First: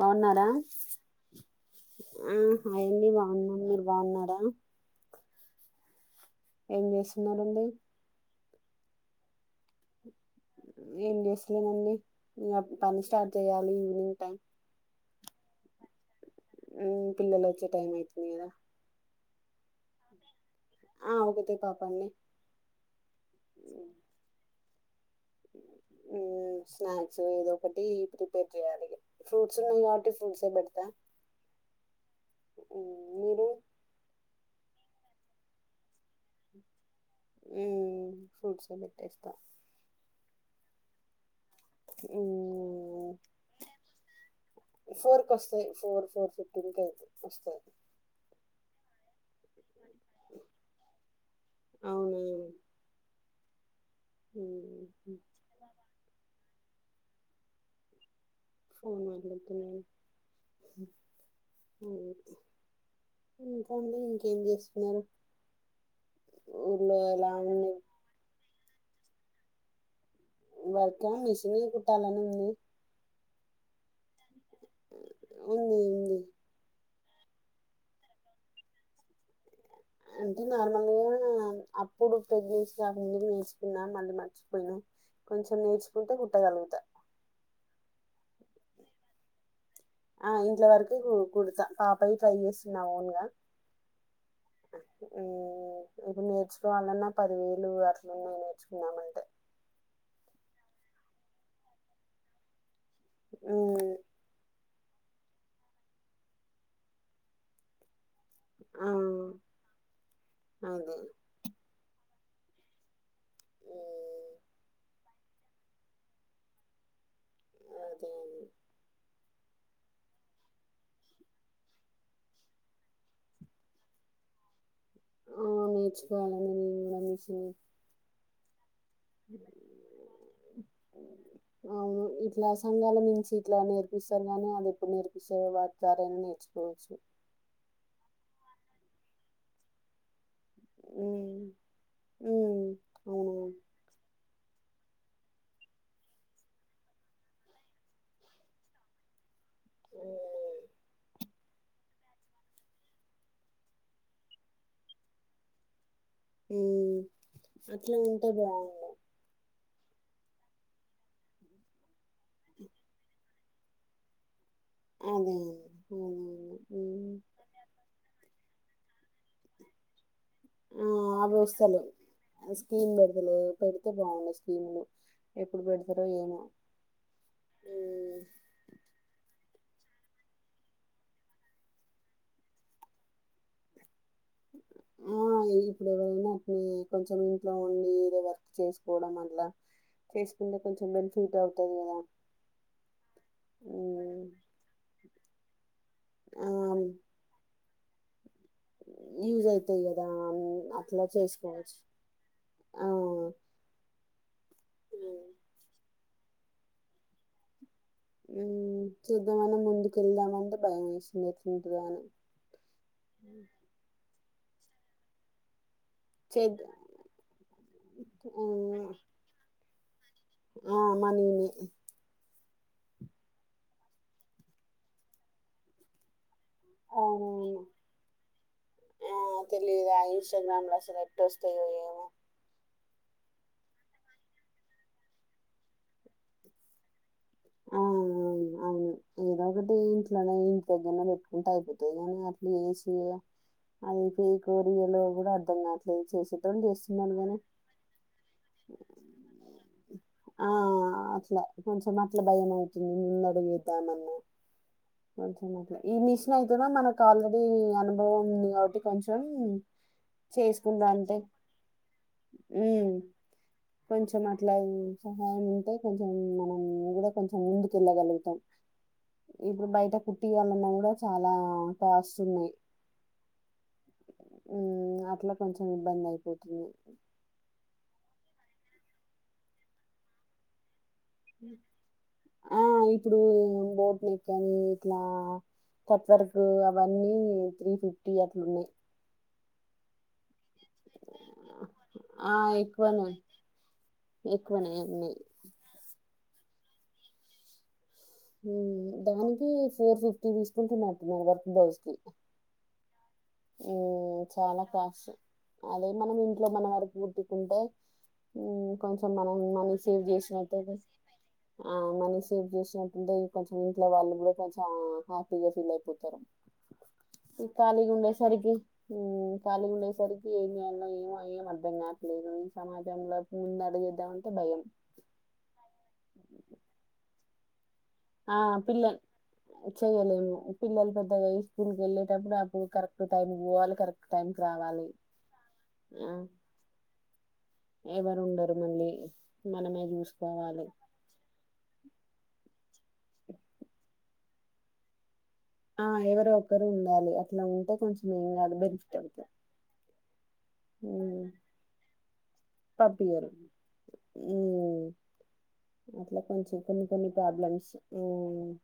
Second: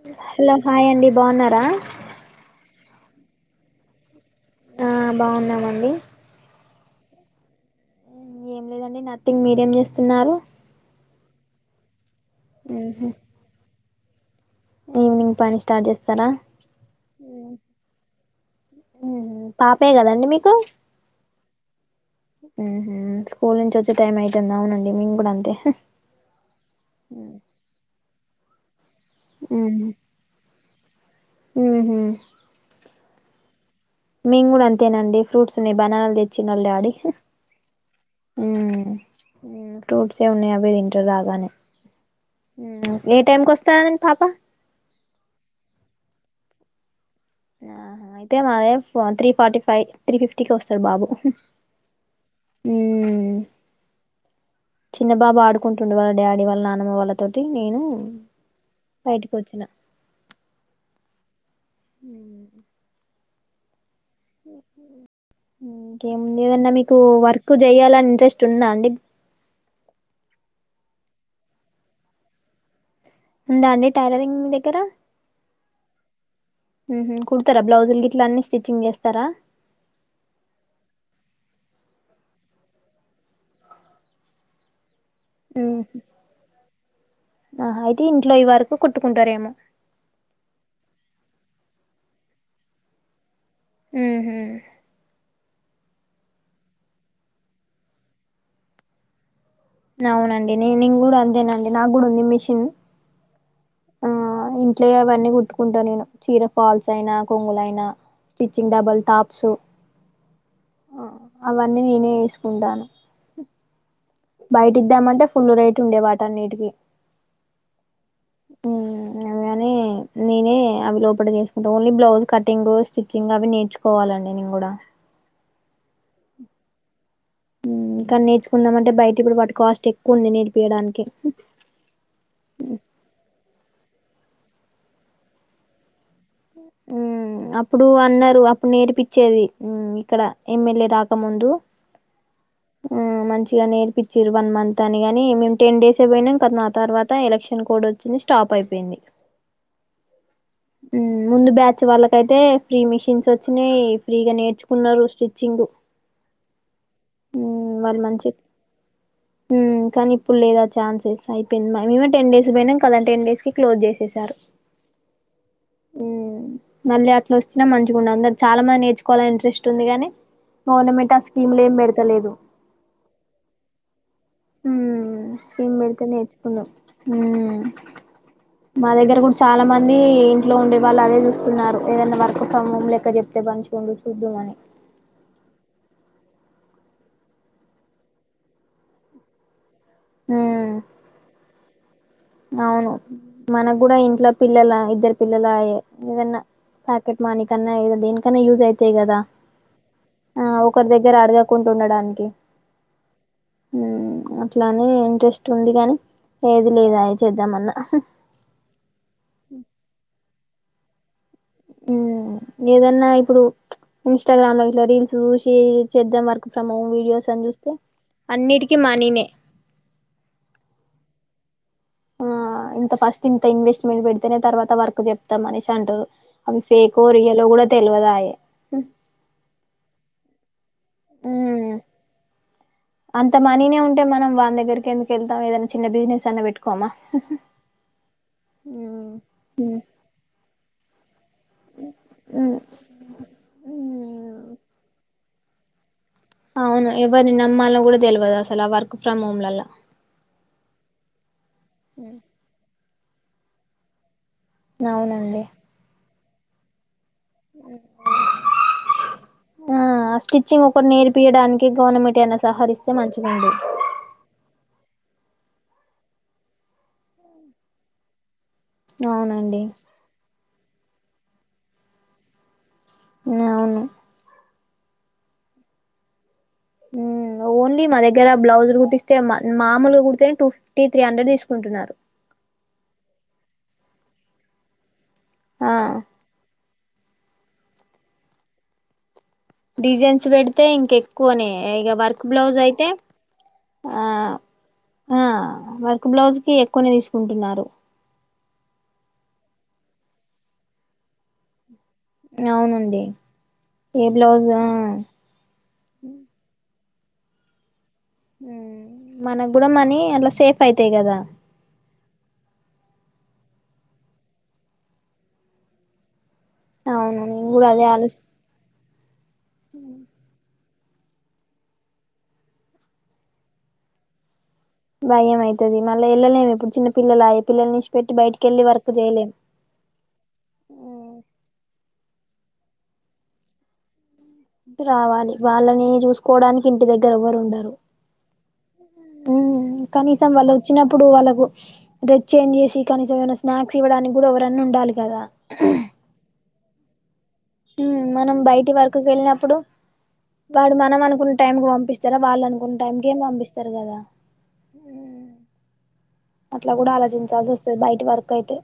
బాగున్నారా hello hi అండి బాగున్నారా హాయండి బాగున్నా మీరు బాగున్నారా ఆ బాగున్నామండి చేస్తున్నారుడి దండి నథింగ్ మీడియం చేస్తున్నారు ఏ చేస్లే అీ ఇకా పని ఉహు స్టార్ట్ చేయ్యాలి టైమ్ ఈవినింగ్ పని స్టార్ట్ చేస్తారా పిల్లల వచ్చే టైం అవుతుంది కదా పాపయ కదండి మీకు ఆ ఒకతే పాప అండి స్కూల్ నుంచి వచ్చే టైం అయితుందా అవునడి అమి స్నాక్స్ ఏదో ఒకటి ఇప్పుడు పెజే అనికి ఫ్రూట్స్ ఉన్నాము కాబటి ఫ్రూట్స్ ఏ పెడతా హ మీరు మేం కూడా అంతేనండి ఫ్రూట్స్ని బనానాల్ తెచ్చినాల్ ఆల్ డాడి మ్మ్ హ్మ్ ఫ్రూట్సే హ్ పెట్టేస్తా ఫ్రూట్స్ [unintelligible] అవి తిన్త్రు బాగానే హ్మ్ మ్మ్ ఏ టైంకి వస్తనన్నింది పాప గింతది ఆ అయితే మాదేవ్ త్రీ ఫార్టీ ఫైవ్ త్రీ ఫిఫ్టీకి వస్తాద్ బాబు అవునా హ్మ్ చిన్న మ్మ్ బాబు ఆడుకుంటుండే వాళ్ళ డాడీ వాళ్ళ నాన్నా వాళ్లతోటి నేను ఫోన్ బయటికి మలతున్నాను హ్మ్ ఇంకా ఇంకేముంది ఏదన్నా మీకు ఊర్లో ఎలా వర్క్ ఉంది చేయ్యాలని ఇంట్రెస్ట్ ఉందా అండి వర్క మెషినీ కుట్టాలని ఉంది ఉందా అని టైలరింగ్ మీ దగ్గర ఉంది ఉంది కుడతారా బ్లౌజుల్ గిట్లా అన్నీ స్టిచ్చింగ్ చేస్తారా అంటే నార్మల్గా అప్పుడు ప్రెగ్నెన్సీ రాకముందు నేర్చుకున్నా మళ్ళీ మర్చిపోయినా కొంచెం ఊ నేర్చుకుంటే కుట్టగలుగుతా ఆహా అయితే ఇంట్లో ఈ వరకు కుట్టుకుంటారేమో ఆ ఇంట్లో వరకి కు కుడుతా పాపవి ట్రై చేస్తున్నా ఓన్ గా ఉహు ఊ ఇప్పుడు నేర్చుకోవాలిన్నా పదివేలు అట్లు ఉన్నాయి నేర్చుకుందామంటే అవునండి నే నను కూడా అంతేనండి నాకు కూడా ఉంది మిషిన్ ఊ ఇంట్లో అవన్నీ కుట్టుకుంటా నేను చీర ఫాల్స్ అయినా కొంగుల అయినా స్టిచ్చింగ్ ఆ, డబల్ టాప్స్ అదే అవన్నీ నేనే ఉండాను ఉమ్, బయట ఇద్దామంటే ఫుల్ రేట్ ఉండే వాటన్నిటికిీ అదే అదే హ్మ్ కాని నేనే అవి లోపల చేసుకుంటా ఓన్లీ బ్లౌజ్ కటింగ్ స్టిచ్చింగ్ అవి నేర్చుకోవాలండి నేను కూడా అవును నేర్చుకోవాలండి నేను కూడా మెషిను నేర్చకుందామని అంటే బయట ఇప్పుడు వాటి కాస్ట్ ఎక్కువ ఉంది నేర్పీయడానికి అవును ఇస్తారుగానే అది ఇప్పుడు నేర్పిసే వా ఊ అప్పుడూ అన్నారు అప్ ఇప్పుడ్ నేరిపిచ్చేది ఊ ఇక్కడ ఎమ్మెల్యే రాకముందు ఉమ్ ఉమ్ ఆ అవును మంచిగా నేర్పిచిరు వన్ మంత్ తని గని మేమ్ టెన్ డేసే పొయినం కర్ నా తర్వాత ఎలక్షన్ కోడ్ ఒచ్చింది స్టాప్ అయిపేంది ఊ ముందు బ్యాచ్ వాళ్ళకైతే ఫ్రీ మిషిన్స్ ఒచ్చినాయి ఫ్రీగా నేర్చుకున్నారు స్టిచ్చింగు ఊ ఊ వాళ్ళు మంచిక్ ఊ కానీ ఇప్పుడ్ లేద్ ఆ చాన్సస్ అయిపెయినై [unintelligible] టెన్ డేస్ పోయినంక్ కదా టెన్ డేస్కి క్లోజ్ జేసెసారు అదే ఉమ్ అవునవును మళ్ళీ ఉమ్ అట్ల వొస్చ్న మంచిగుండు అందర్ చాలా మంది నేర్చుకోవాల అని ఇంట్రెస్ట్ ఉంది గాని గౌర్నమెంట్ ఆ అవి స్కీములు ఏం వస్తలేవ్ బెడ్ద్ ఆ స్కీమ్ పెడతలే పెడితే బావుండే స్కీములు మ్మ్ ఎప్పుడు స్కీమ్ పెడతరో పెడితే ఏమో నేర్చుకున్నాం మ్మ్ ఊ తాలా మందీ ఇంట్లో ఉండే వాళ్ళు అదే చూస్తున్నారు ఏదన్న వర్క్ ఫ్రం హోం లెక్క చెప్తే మంచిగ ఉండు ఉద్దుమని ఆ ఇప్పుడు ఎవరైన అట్ని కొంచం ఇంట్లో ఉండి ఈరె వర్క్ చేసుకోవడం అల్లా చేసుకుంటే మ్మ్ కొంచం బెనిఫీట్ అవుతది కదా అవును మనగ్ గుడ ఉమ్ ఇంట్లో పిల్లలా ఇద్దరు పిల్లలా ఎదె ఏదన్న ఆ పాకెట్ మనిక్ పన్నయ్ గదా దేనిక్ తన యూజ్ అయితై గదా యూజ్ అయితాయి కదా ఆ ఒకొర్ అట్లా దగ్గెర అడగకుంట్ చేసుకోవచ్చు ఉండడానికి ఆ ఊ అట్లానే ఇంట్రెస్ట్ ఉంది గాని ఏది లేదా అయి చేద్దామన్న బ్యాంగిల్స్ ఏదన్న ఇప్పుడు ఇష్ ఇంస్టాగ్రామ్లో ఇట్ల రీల్స్ చూసి చేద్దాం వర్క్ ఫ్రం హోం వీడియోస్ అన్ చూస్తే అన్నిటికి మనీనే ఆ మనీనే ఆ ఇంత ఫస్ట్ ఇంత ఇన్వెస్ట్మెంట్ పెడితెనే తర్వాత వర్క్ జెప్తం అనేసి అంటరు అవి ఫేకో రియలో గుడ అవునవును తెల్వదాయే పా టెన్ మ్యాన్ వశలు ఎట్ ఒస్తయో ఏమో అంత మనీనే ఉంటే మనం వాన్ దగ్గరికి ఎందుకు ఎళ్తాం ఏదన్న చిన్న బిజినెస్ అన్న బెట్టుకోమా ఆ అవును అవును ఏదోకటి ఇంట్లోనే ఇంటి దగ్గరనే అంట అయిపోతంది కాని అట్ల్ ఉమ్ ఏశి అది పేకో రియలో కూడా అన్నా చేసిద్దాం అవును చేస్తున్నాను ఎవరిని కానీ నమ్మాలో కూడా తెలవదు అసలు ఆ వర్క్ ఫ్రమ్ హోమ్లలా ఆ అట్లా కొంచెం ఏమవుతుంది ముంద అడుగుతా మన్న అవునండి కొంచెం అట్ల మ ఈమిశ్ తున మన ఆల్రెడీ అనుభవం ఉంది కాబట్టి కొంచెం ఆ ఆ స్టిచ్చింగ్ చేసుకుంట ఒకటి అంటే నేర్పియడానికి గవర్నమెంట్ ఏమైనా మ్ సహరిస్తే మంచిగుండు కొంచెం అట్లా సహాయం ఉంటే కొంచెం మనం కూడా కొంచెం ముందుకెళ్ళగలుగుతం అవునండి ఇప్పుడు బైట కుట్టి న్నా కూడా చాలా కాస్ట్ ఉన్నాయి నవును మ్ అట్ల కొంచెం ఇబ్బంది అయి మ్ ఓన్లీ మ దగ్గర బ్లౌజు గుటిస్తే మామలు గుడ్తె ఆ ఇప్పుడుూం నెకనీ ఇట్లా ఆ కట్వర్కు వన్నీ త్రీ ఫిఫ్టీ అట్లున్నయి డిజైన్స్ వెడితే ఇంకెక్కువని ఇక వర్క్ ఆ బ్లౌజ్ అయితే ఎక్కువనే ఎక్కువనే ఉన్నాయి ఆ వర్క్ బ్లౌజ్ కి ఎక్కువనే తీసుకుంటున్నారు ఉం దానికి ఫోర్ ఫిఫ్టీ తీసుకుంటున్నట్టున్నారు వర్క్ బ్లౌజ్ కి అవునండి ఏ ఉం బ్లౌజ్ చాలా ఆ కాస్ట్ అదే మనం ఇంట్లో మన వరకు ముట్టుకుంటే ఉమ్ కొంచెం మనం మనకు కూడా మనీ సేవ్ అట్లా సేఫ్ చేసినటయితే అయితాయి కదా ఆ మనీ సేవ్ చేసిన అంటే కొంచెం ఇంట్లో వాళ్ళు కూడా కొంచెం హ్యాపీగా ఫీల్ అయిపోతారు అవును నేన్ గూడ అదే ఆలోచి సరికి మ్ ఖాళీ ఉండేసరికి ఏం చేయాలి లి ఏమో ఏం అర్థం కావట్లేదు ఈ సమాజంలోకి ముందు అడుగేద్దామంటే భయం భయం అయితది మళ్ళ ఎళ్ళలేమ్ ఇప్పుడు చిన్న పిల్లలు అయి పిల్లల్ని ఇశ్ ఆ పిల్లలు చెయలేము పిల్లలు పెద్దగయి స్కూల్ కెళ్ళ్ తెప్పుడాపు కరేక్ట్ టైం కి పోవాలె కర రావాలి వాళ్ళని ఆ జుస్కోవడానికి ఇంటి దగ్గర ఎవ్వరు ఉండరు. ఎవరు ఉండరు మళ్ళీ ఉహ్ మనమే కనీసం వాళ్ళు చూసుకోవాలి వచ్చినప్పుడు వాళ్ళకు డెచ్ చేంజ్ చేసి కనీసం ఏమైనా స్నాక్స్ ఇవ్వడానికి కూడా ఎవరన్న ఉండాలి కదా. ఆ ఎవరో ఒక్కరు ఉం డాలిగా ఇట్ల ఉంటే కొంచెం ఏం మనం కాదు బయటి బెనిఫిట్ వరకుకి అవుత వెళ్ళినప్పుడు వాడు మనం అనుకున్న టైం కు పంపిస్తారా వాళ్ళు అనుకున్న టైం కే పంపియ్యరు పంపిస్తారు కదా, మ్మ్ అట్లా కొంచెం అట్లా కొన్ని కూడా కొన్ని ఆలోచించాల్సి ప్రాబ్లమ్స్ వస్తది బయటి వర్క్ మ్మ్ అయితే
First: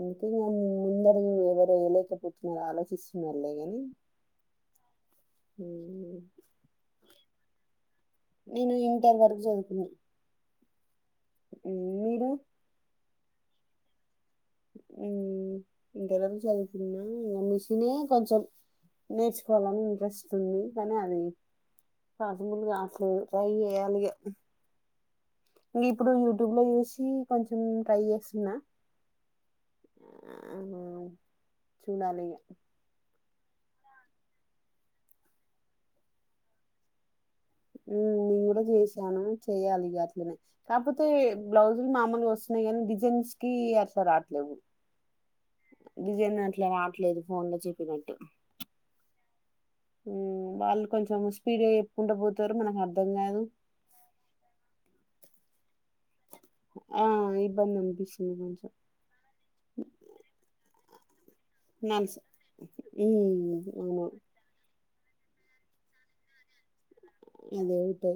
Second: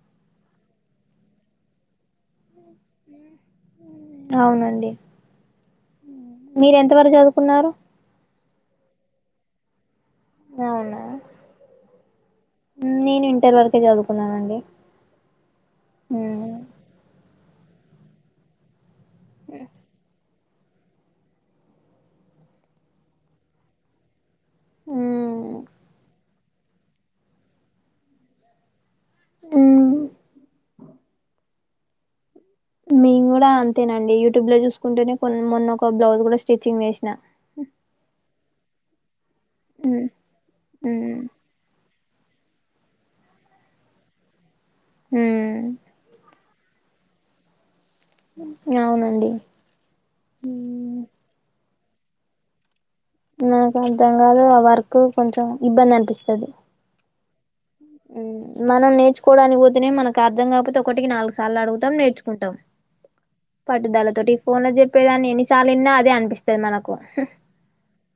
అందుకే ఇగ ముందడుగు ఎవరెయ్యలేకపో మీర్ ఆలోచిస్సునర్ళే కానీ అవునండి, మీరు ఎంతవరకు చదువుకున్నారు. నేను ఇంటర్ వరకు జదువుకున్న నవునా ఉ మీరు నేను ఇంటర్ వరకె చదువ్ ఉ ఇంటర్ వరకు మ్మ్. చదువుకున్న అన్నిస్ నే కొంచం నేర్చుకోవాలని ఇంట్రెస్ తుంది కానీ అది పాసింగ్లు గాస్లు ట్రై చేయాలిగ మ్మ్. యూటుబ్లో చూసి కొంచెం ట్రై చేస్సున్నా మ్మ్. ఆ చూడాలిగా మేం గూడా అంతేనండి యూటుబ్ లో చూసుకుంటేనే కొన్ మొన్న ఒక బ్లౌజ్ కూడా స్టిచ్చింగ్ చేస్న ఉ నిం కూడా చేసాను. చెయాలిగ మ్మ్. అట్లనే కాకపోతే మ్మ్. బ్లౌజ్ మామూన్గా వస్సున్నయి కానీ డిజైన్స్ కి అర్స రావట్లేవు. హు ఇట్ల రావట్లేదు ఫోన్ లో చెప్పినట్ అవునండి. ఉ వాళ్ళు మ్మ్. కొంచెం స్పీడ్ ఎ కుంటబోతారు మనకు అర నాకు అర్థం కాదు ఆ వర్క్ కొంచెం ఇబ్బంది అనిపిస్తది. ఆ ఇ ఉ మనం నేర్చుకోవడానికి పోతేనే మనకు అర్ధం కాకపోతే ఒకటికి నాలుగు సార్లు అడుగుతాం నల్స్ నేర్చుకుంటాం. హ్మ్. అవును. పట్టుదాల తొటి ఇ ఫోన్ల చెప్పేదాన్ని ఎన్నిసార్లున్నా అదే అనిపిస్తుది మనకు ఆది ఒకటి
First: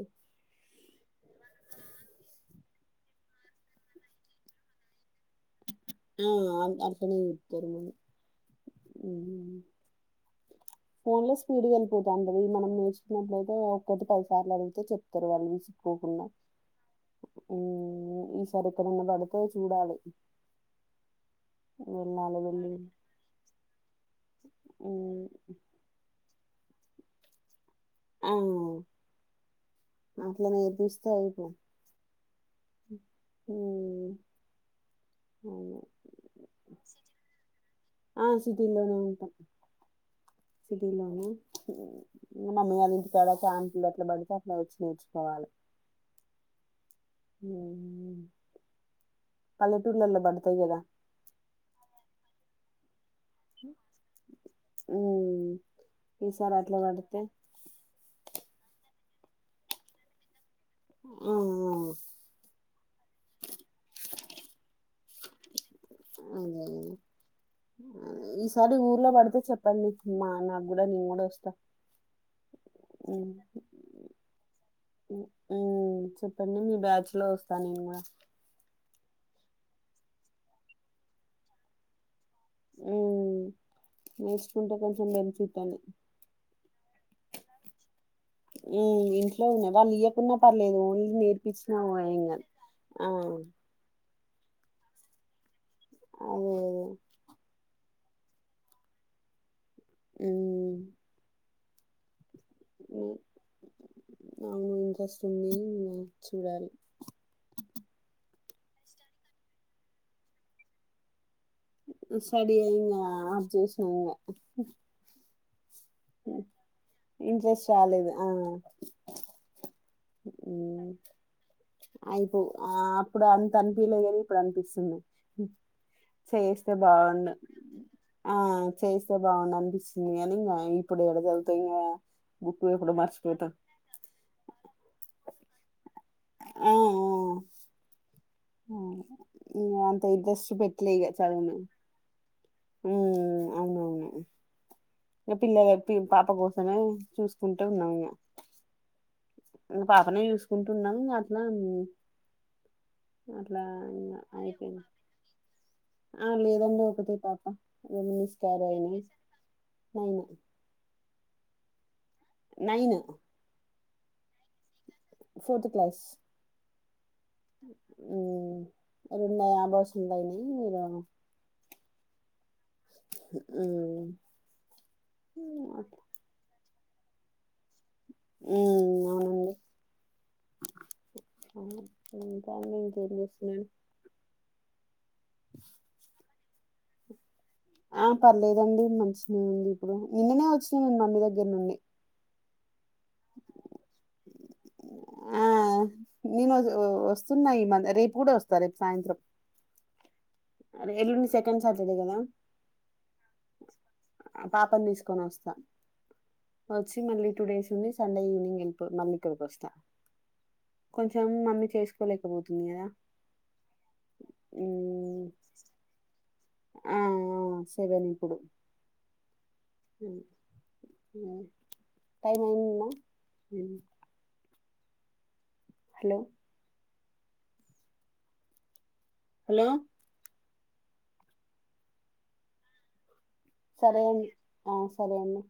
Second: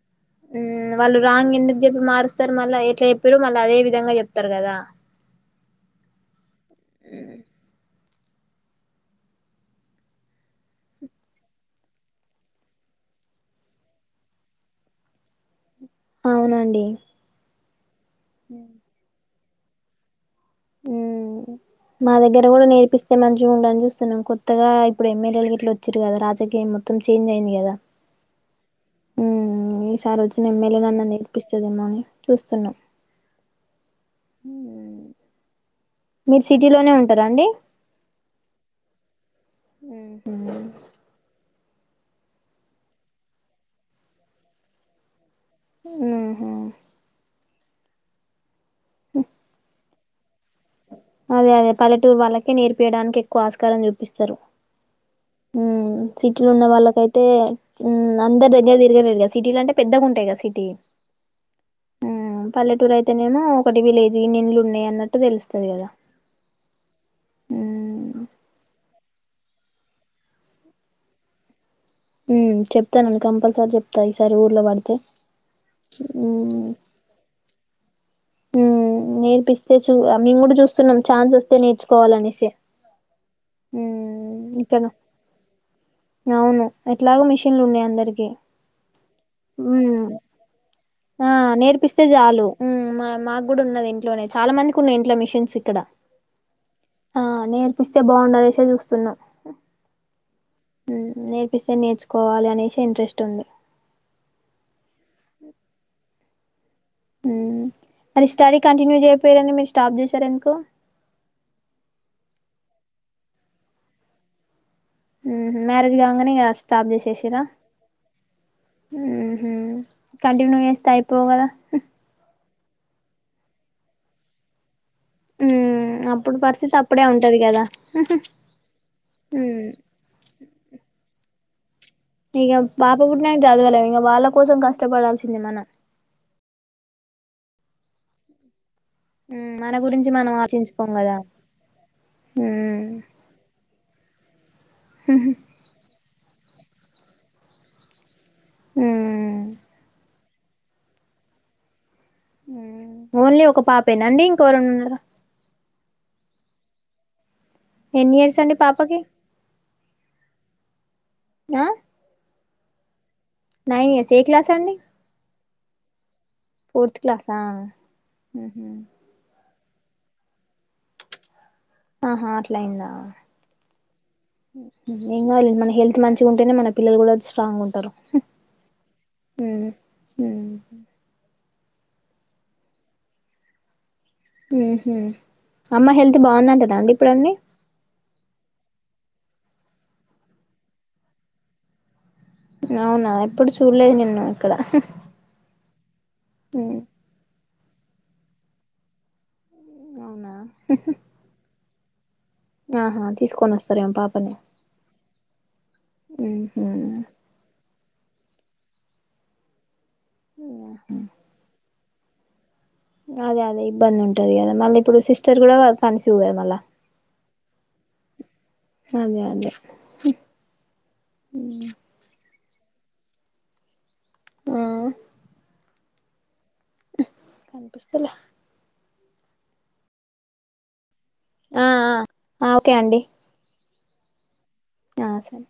వాళ్ళు రాంగ్ ఎందుకు చెప్పి మారుస్తారు మళ్ళా ఎట్లా చెప్పారుమళ్ళా అదే విధంగా చెప్తారు కదా ఆ అ అట్లనే చెప్తారు మా ఉమ్ ఫోన్ లో స్పీడ్ గా వెళ్ళిపోతా ఉంటది మనం నేర్చుకున్నట్లయితే ఒక్కటి పదిసార్లు అదిగితే చెప్తారు వాళ్ళు నుంచి గకుండ అవునండి ఓ ఈ సారి ఎప్పుడ్ అన్న పా తే చూడాలి ఉమ్ మా వెళ్ళాలి దగ్గర కూడా వెళ్ళి నేర్పిస్తే మంచిగా ఉండాలని చూస్తున్నాం కొత్తగా ఇప్పు హ్మ్. ఎమ్మెల్యేల ఇట్లా వచ్చారు కదా రాజక్ ఇంకేం మొత్తం చేంజ్ అయింది కదా అవును ఉమ్ ఈసారి వచ్చు ఎమ్మెల్యే నాన్న అయిపో నేర్పిస్తదేమో అని చూస్తున్నా హ్మ్. అవును. మీరు సిటీలోనే ఉంటారా అండి ఆ సిటీలో నే ఉంట ఉమ్ హమ్ మా మీ అది ఇంటి కాడా చ ఆంటలు అట్లా పడితే అట్లా వచ్చి నేర్చుకోవాలి ఆహా ఉమ్ అళ ూళ్లల పడతాయి కదా అదే అదే పలెటూరు వాళ్ళకే నేర్పియడానికిక్ కు ఆస్కారం చూపిస్తారు హ్మ్ ఉ సిటీలో ఈసారి ఉన్న అట్లా పడితే వాళ్ళకైతే అందరి దే ఇ తిరలేదు సిటీ అంటే పెద్దగాంటాయి కద సిటీ ఆ ఆ టి ఉమ్ పల్లెటూరు అయితేనేమో ఒకటి విలేజ్ నిళ్లు ఉన్నాయి అన్నట్ అ తెలుస్తుంది కదా అదే ఉమ్ ఈసారి ఊర్లో పడితే చెప్పండి మా నాకు కూడా నేను కూడా వస్తా ఉమ్ చెప్తానండి హ్మ్ కంపల్సరీ చెప్తాను ఈసారి ఊర్లో పడితే హ్మ్ చెప్పండి ఉమ్ మీ బ్యాచ్ లో వస్తా నేను కూడా నేర్పిస్తే చూ మేము కూడా చూస్తున్నాం ఛాన్స్ వస్తే నేర్చుకోవాలినేసి హ్మ్ ఉమ్ నేర్చుకుంటే ఇక్కను కొంచెం బెనిఫిట్ అని అవును ఎట్లాగ మిషిన్లు ఉన్నాయి అందరికి హ్మ్ ఇంట్లో ఉన్నాయి వాళ్ళు ఉమ్ ఇయ్యకున్నా పర్లేదు ఓన్లీ ఆ నేర్పించినా నేర్పిస్తే ఏం కాదు చాలు మా ఆ మాకు కూడా ఉన్నది ఇంట్లోనే చాలా మంది ఉన్నాయి ఇంట్లో మిషన్స్ ఇక్కడా అదే అదే ఆ నేన్ పస్తే బాగుండాలసే చూస్తున్నాం ఉమ్ పిసే నేచుకోవాలి అ ఇంట్రెస్ట్ ఉంది తుమ్ీ చూడల్ మరి స్టడీ కంటిన్యూ చేయపోయారని మీరు స్టాప్ చేసార ఎందుకు సర ఇంగ ఆ చే వసిన మ్యారేజ్ కాగానే కాస్తా స్ాబ్ చే చేసిరా ఇంట్రెస్ట్ రాలేదు ఆ కంటిన్యూ చేస్తే హ్మ్ అయిపోగదా అయిపో ఆ అప్పుడు అంత అనిపిలే కానీ ఇప్పుడు అనిపిస్తుంది ఉమ్ అప్పుడు చేస్తే పరిస్థితి అప్పుడే బాగుం ఉంటది కదా ఆ చేస్తే బాగుం అనిపిస్తుంది అని ఇంకా ఇప్పుడు ఎడ చదువుతుంది తంగే ఇక పాప పుటి నాకు చదువలే ఇక వాళ్ళ కోసం కష్టపడా సినిమాన ఆఓ ఉమ్ మన అంత గురించి మనం ఇడ్రెస్ట్ ఆలోచించుకోం పెట్టలేగా కదా చదువును హ్మ్ అవునవును ఎ పిల పాప పో అ చూసుకుంటే ఉన్నాం ఇకా ఉ పాప నసు కుంటున్నాము అట్లా ఓన్లీ ఒక అట్లా ఇంగ పాపేనాండి ఇంకెవర అయిపోయింది. ఉన్నారు ఆ లేదండి ఒకద పాప ఎన్ని ఇయర్స్ అండి మనిస్కార పాపకి అనానా అ నైను నైన్ ఇయర్స్ ఏ క్లాస అండి ఫోర్త్ క్లాస్ ఫోర్త్ క్లాసా రెండ బస్ంద న మీరు ఆహా మ్మ్ మన హెల్ మంచింటే మ పిల్లలు కూడాది స్ట్రాంగ్ ఉంటారు మ్మ్ హ్మ్ హ్మ్ మ్మ్ [unintelligible] మ్మ్ హ్మ్ అమ్మ హెల్త్ బాగుందంట దండి ఇప్పుడన్నీ ఆ పర్లేదండి మంచినే ఉంది ఇప్పుడు నిన్ననే వచ్చినా నేను మమ్మీ దగ్గర నుండి అవునా ఎప్పుడు చూడలేదు నిన్ను ఇక్కడ ఆ నేను వస్ వస్తున్నాయి మ రేపు కూడా వస్తా రేపు సాయంత్రం అవునా అర ఎల్లుండి సెకండ్ సాటర్డే కద ఆహా తీసుకొని వస్తారేమో పాపని ఆ పాపని తీసుకొని వస్తా వచ్చి మళ్ళీ టూ డేస్ ఉండి సండే ఈవినింగ్ ఎల్పో మల్లిక్కడికొస్తా కొంచెం మమ్మీ చేసు తు లేకపో అదే అదే ఇబ్బంది ఉంటది కదా మళ్ళీప్పుడు మ్మ్ సిస్టర్ కూడా వర్ టువే మల్ల సెవెనిప్పుడు అదే అదే మ్మ్ టైం అయిన్న ఆ హలో కనిపిస్తల హలో ఆ ఆ ఓకే అండి సరే అండి ఆ సరే అండి